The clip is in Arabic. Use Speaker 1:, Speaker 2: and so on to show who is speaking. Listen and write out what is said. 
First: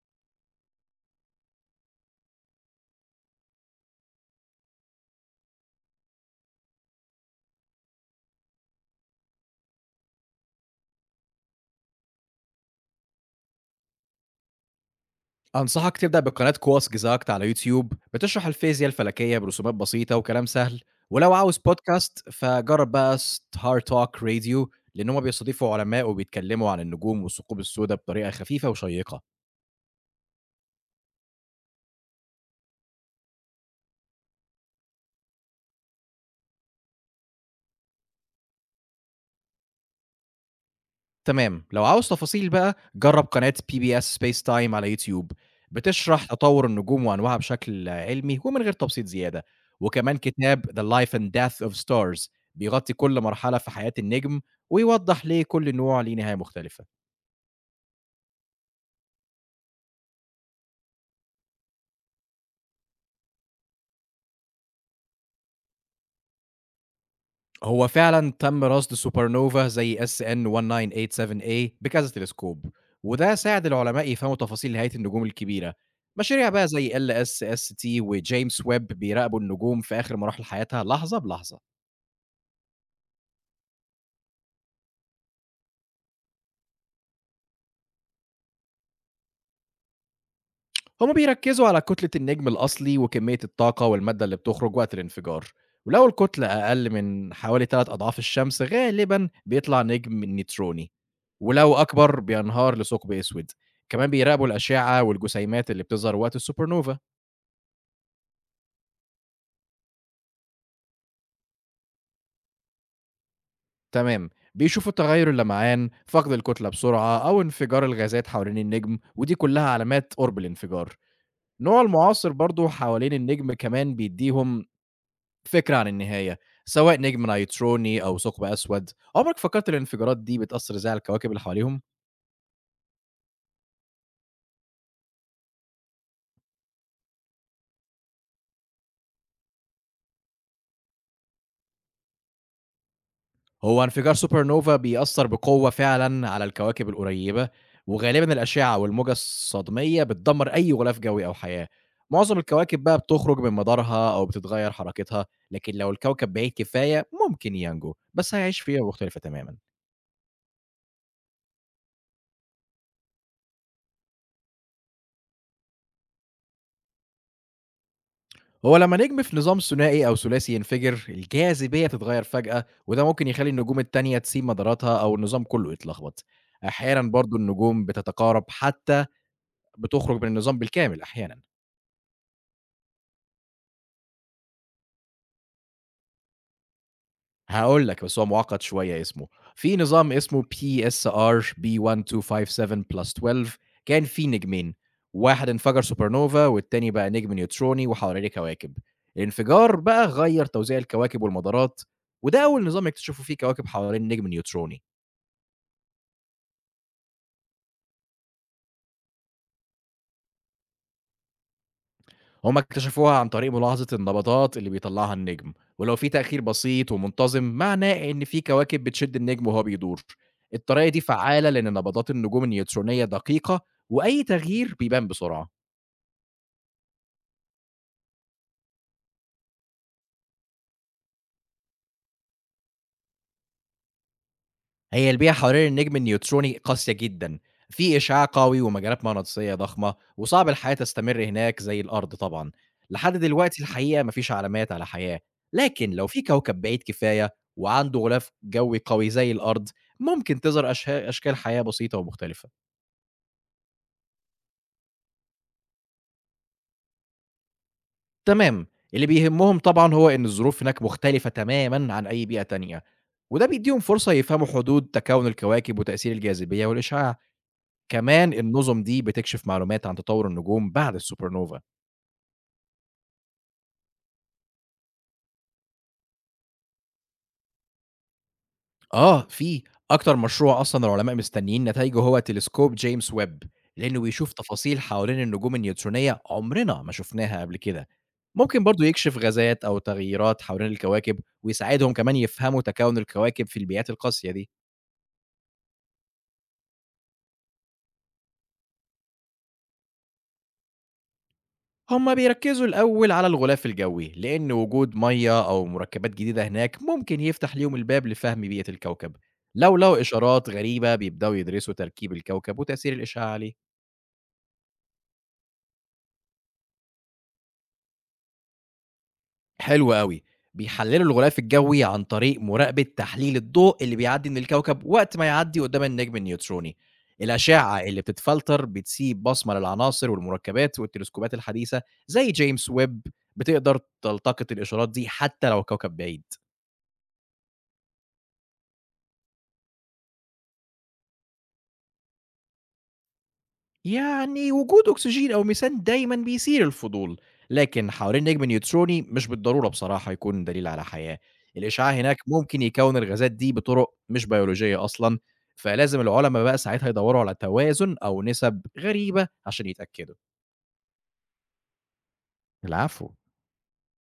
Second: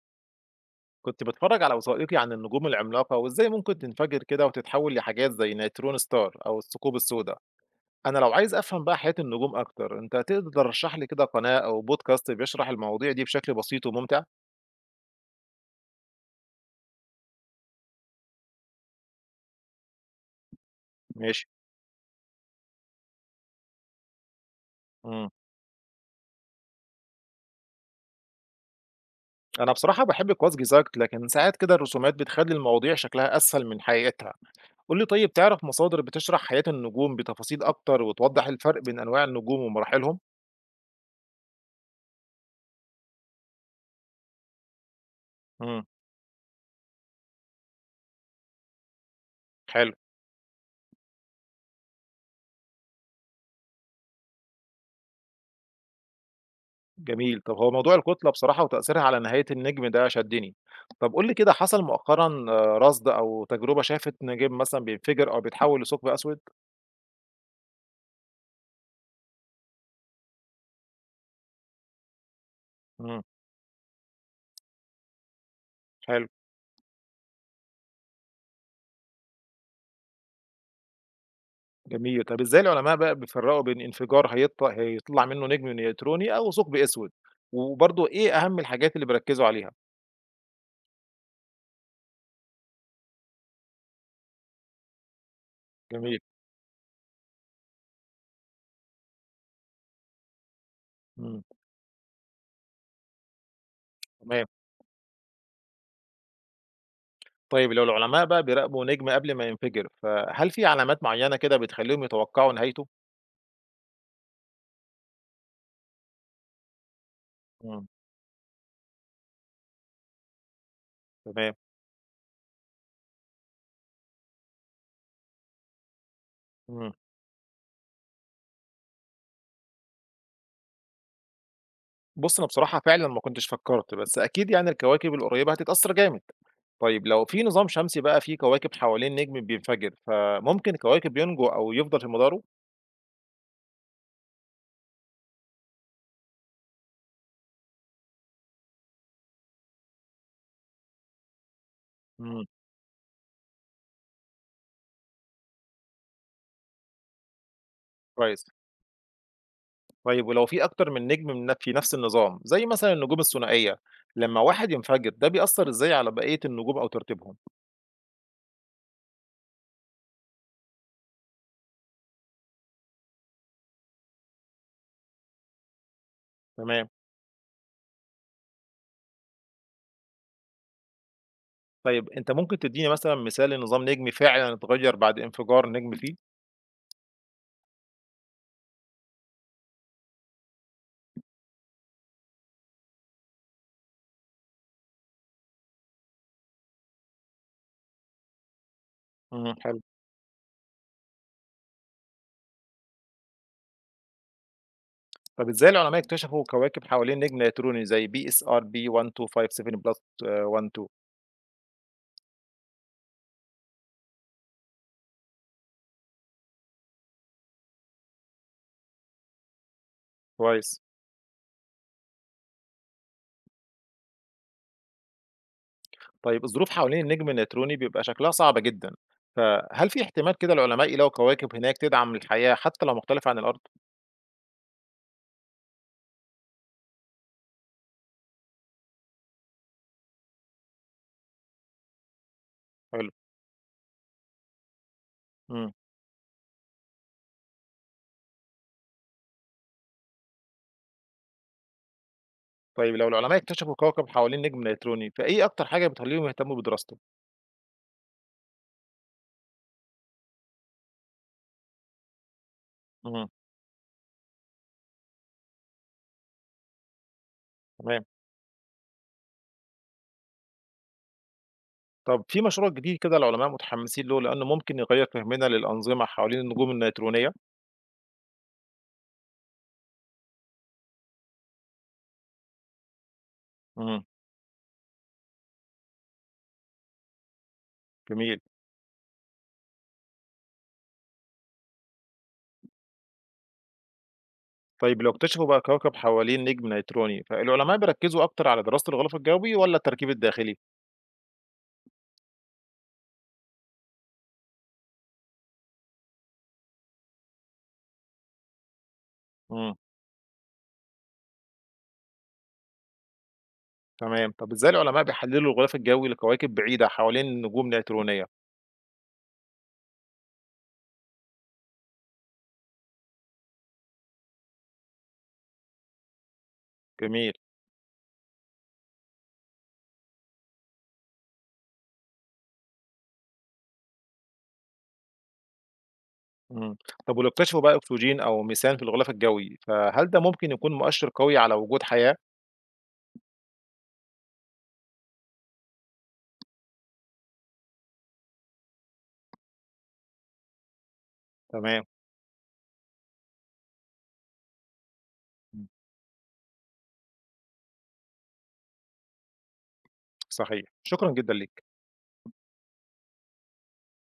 Speaker 1: كنت بتفرج على وثائقي عن النجوم العملاقة وإزاي ممكن تنفجر كده وتتحول لحاجات زي نيترون ستار أو الثقوب السوداء. أنا لو عايز أفهم بقى حياة النجوم أكتر، أنت تقدر ترشح لي كده قناة أو بودكاست بيشرح المواضيع دي بشكل بسيط وممتع؟
Speaker 2: أنصحك تبدأ بقناة قواس جزاكت على يوتيوب، بتشرح الفيزياء الفلكية برسومات بسيطة وكلام سهل. ولو
Speaker 1: ماشي.
Speaker 2: عاوز بودكاست فجرب بقى ستار توك راديو، لأن هما
Speaker 1: مم.
Speaker 2: بيستضيفوا علماء وبيتكلموا عن النجوم والثقوب السوداء بطريقة خفيفة وشيقة.
Speaker 1: أنا بصراحة بحب كوازجي زاكت، لكن ساعات كده الرسومات بتخلي المواضيع شكلها أسهل من حقيقتها. قول لي طيب، تعرف مصادر بتشرح حياة النجوم بتفاصيل أكتر وتوضح الفرق بين أنواع النجوم ومراحلهم؟
Speaker 2: تمام، لو عاوز تفاصيل بقى جرب قناة بي بي اس سبيس تايم على يوتيوب،
Speaker 1: مم.
Speaker 2: بتشرح تطور النجوم وأنواعها بشكل علمي ومن غير تبسيط زيادة.
Speaker 1: حلو.
Speaker 2: وكمان كتاب The Life and Death of Stars، بيغطي كل مرحلة في حياة النجم، ويوضح ليه كل نوع ليه نهاية مختلفة.
Speaker 1: جميل. طب هو موضوع الكتلة بصراحة وتأثيرها على نهاية النجم ده شدّني. طب قُل لي كده، حصل مؤخرًا رصد أو تجربة شافت نجم مثلًا بينفجر أو بيتحوّل لثقب أسود؟
Speaker 2: هو فعلًا تم رصد supernova زي SN1987A بكذا تلسكوب،
Speaker 1: إمم،
Speaker 2: وده ساعد العلماء يفهموا تفاصيل نهاية النجوم الكبيرة.
Speaker 1: حلو،
Speaker 2: مشاريع بقى زي LSST وجيمس ويب بيراقبوا النجوم في آخر مراحل حياتها لحظة بلحظة.
Speaker 1: جميل. طب إزاي العلماء بقى بيفرّقوا بين انفجار هيطلع منّه نجم نيوتروني أو ثقب أسود؟ وبرضه إيه أهم الحاجات اللي بيركّزوا عليها؟
Speaker 2: هما بيركزوا على كتلة النجم الأصلي وكمية الطاقة والمادة اللي بتخرج وقت الانفجار، ولو
Speaker 1: جميل،
Speaker 2: الكتلة أقل من حوالي 3 أضعاف الشمس غالبا بيطلع نجم نيتروني،
Speaker 1: إمم،
Speaker 2: ولو أكبر بينهار لثقب أسود. كمان
Speaker 1: تمام.
Speaker 2: بيراقبوا الأشعة والجسيمات اللي بتظهر وقت السوبر نوفا.
Speaker 1: طيب لو العلماء بقى بيراقبوا نجم قبل ما ينفجر، فهل في علامات معيّنة كده بتخلّيهم يتوقّعوا نهايته؟
Speaker 2: تمام، بيشوفوا تغير اللمعان، فقد الكتلة بسرعة أو انفجار
Speaker 1: إمم،
Speaker 2: الغازات حوالين النجم، ودي كلها علامات قرب الانفجار.
Speaker 1: تمام،
Speaker 2: نوع المعاصر برضو حوالين النجم كمان بيديهم فكرة عن النهاية،
Speaker 1: إمم.
Speaker 2: سواء نجم نيتروني أو ثقب أسود. عمرك فكرت إن الانفجارات دي بتأثّر إزاي على الكواكب اللي حواليهم؟
Speaker 1: بُص، أنا بصراحة فعلًا ما كنتش فكّرت، بس أكيد يعني الكواكب القريّبة هتتأثّر جامد. طيب لو في نظام شمسي بقى فيه كواكب حوالين نجم بينفجر، فممكن الكواكب ينجو أو يفضل في مداره؟
Speaker 2: هو انفجار سوبر نوفا بيأثّر بقوة فعلًا على الكواكب القريّبة، وغالبًا الأشعة والموجة الصدمية بتدمّر أي غلاف جوي أو حياة، معظم
Speaker 1: إمم،
Speaker 2: الكواكب بقى بتخرج من مدارها أو بتتغيّر حركتها، لكن لو الكوكب بعيد كفاية ممكن ينجو، بس
Speaker 1: كويس.
Speaker 2: هيعيش في بيئة مختلفة تمامًا.
Speaker 1: طيب ولو في أكتر من نجم من في نفس النظام، زي مثلًا النجوم الثنائية، لمّا واحد ينفجر ده بيأثّر إزاي على بقية النجوم أو ترتيبهم؟
Speaker 2: هو لمّا نجم في نظام ثنائي أو ثلاثي ينفجر، الجاذبية بتتغير فجأة، وده ممكن يخلّي النجوم التانية تسيب مداراتها أو النظام كلّه يتلخبط.
Speaker 1: تمام.
Speaker 2: أحيانًا برضه النجوم بتتقارب حتى بتخرج من النظام بالكامل أحيانًا.
Speaker 1: طيب أنت ممكن تدّيني مثلًا مثال لنظام نجمي فعلًا اتغيّر بعد انفجار نجم فيه؟
Speaker 2: هاقول لك بس هو معقّد شوية اسمه. في نظام اسمه PSR B1257+12، كان فيه نجمين، واحد انفجر سوبر نوفا والتاني بقى نجم نيوتروني وحواليه كواكب.
Speaker 1: إمم،
Speaker 2: الانفجار
Speaker 1: حلو.
Speaker 2: بقى غيّر توزيع الكواكب والمدارات، وده أول نظام يكتشفوا فيه كواكب حوالين نجم نيوتروني.
Speaker 1: طب إزاي العلماء اكتشفوا كواكب حوالين نجم نيتروني زي BSRB1257+12؟
Speaker 2: هم اكتشفوها عن طريق ملاحظة النبضات اللي بيطلّعها النجم، ولو في تأخير بسيط ومنتظم معناه إن في كواكب بتشد النجم وهو بيدور.
Speaker 1: كويس.
Speaker 2: الطريقة دي فعّالة لأن نبضات النجوم النيوترونية دقيقة وأي تغيير بيبان بسرعة.
Speaker 1: طيب الظروف حوالين النجم النيتروني بيبقى شكلها صعبة جدا، فهل في احتمال كده العلماء يلاقوا كواكب هناك تدعم الحياة حتى لو مختلفة عن الأرض؟
Speaker 2: هي البيئة حوالين النجم النيوتروني قاسية جدًا، في إشعاع قوي ومجالات مغناطيسية ضخمة، وصعب الحياة تستمر هناك زي الأرض طبعًا.
Speaker 1: حلو.
Speaker 2: لحد دلوقتي الحقيقة ما فيش علامات على حياة،
Speaker 1: مم.
Speaker 2: لكن لو في كوكب بعيد كفاية وعنده غلاف جوي قوي زي الأرض، ممكن تظهر أشكال حياة بسيطة ومختلفة.
Speaker 1: طيب لو العلماء اكتشفوا كوكب حوالين نجم نيتروني، فإيه أكتر حاجة بتخليهم يهتموا بدراسته؟
Speaker 2: تمام، اللي بيهمهم طبعًا هو إن الظروف هناك مختلفة تمامًا عن أي بيئة تانية،
Speaker 1: مم.
Speaker 2: وده بيديهم فرصة يفهموا حدود تكون الكواكب وتأثير الجاذبية والإشعاع.
Speaker 1: تمام.
Speaker 2: كمان النُظم دي بتكشف معلومات عن تطوّر النجوم بعد السوبرنوفا.
Speaker 1: طب في مشروع جديد كده العلماء متحمسين له لأنه ممكن يغير فهمنا للأنظمة حوالين النجوم النيترونية؟
Speaker 2: آه، في. أكتر مشروع أصلًا العلماء مستنيين نتايجه هو تلسكوب جيمس ويب، لإنه
Speaker 1: مم.
Speaker 2: بيشوف تفاصيل حوالين النجوم النيوترونية عمرنا ما شُفناها قبل كده.
Speaker 1: جميل.
Speaker 2: ممكن برضه يكشف غازات أو تغييرات حوالين الكواكب ويساعدهم كمان يفهموا تكوّن الكواكب في البيئات القاسية دي.
Speaker 1: طيب لو اكتشفوا بقى كوكب حوالين نجم نيتروني، فالعلماء بيركزوا اكتر على دراسة الغلاف الجوي ولا التركيب الداخلي؟
Speaker 2: هم بيركزوا الأول على الغلاف الجوي، لأن وجود مَيَّة أو مُركبات جديدة هناك ممكن يفتح ليهم الباب لفهم بيئة الكوكب،
Speaker 1: امم.
Speaker 2: لو لقوا إشارات غريبة بيبدأوا يدرسوا تركيب الكوكب وتأثير الإشعاع عليه.
Speaker 1: تمام. طب ازاي العلماء بيحللوا الغلاف الجوي لكواكب بعيدة حوالين نجوم نيترونية؟
Speaker 2: حلو أوي، بيحللوا الغلاف الجوي عن طريق مراقبة تحليل الضوء اللي بيعدي من الكوكب وقت ما يعدي قدام النجم النيوتروني.
Speaker 1: جميل.
Speaker 2: الأشعة اللي بتتفلتر بتسيب بصمة للعناصر والمركبات، والتلسكوبات الحديثة زي جيمس ويب بتقدر تلتقط الإشارات دي حتى لو الكوكب بعيد.
Speaker 1: امم. طب ولو اكتشفوا بقى اكسجين او ميثان في الغلاف الجوي، فهل ده ممكن يكون مؤشر قوي على وجود حياة؟
Speaker 2: يعني وجود أكسجين أو ميثان دايمًا بيثير الفضول، لكن حوالين نجم نيوتروني مش بالضرورة بصراحة يكون دليل على حياة،
Speaker 1: تمام.
Speaker 2: الإشعاع هناك ممكن يكون الغازات دي بطرق مش بيولوجية أصلًا،
Speaker 1: مم.
Speaker 2: فلازم العلما بقى ساعتها يدوروا على توازن أو نسب غريبة عشان يتأكدوا.
Speaker 1: صحيح، شكرا جدا ليك.
Speaker 2: العفو.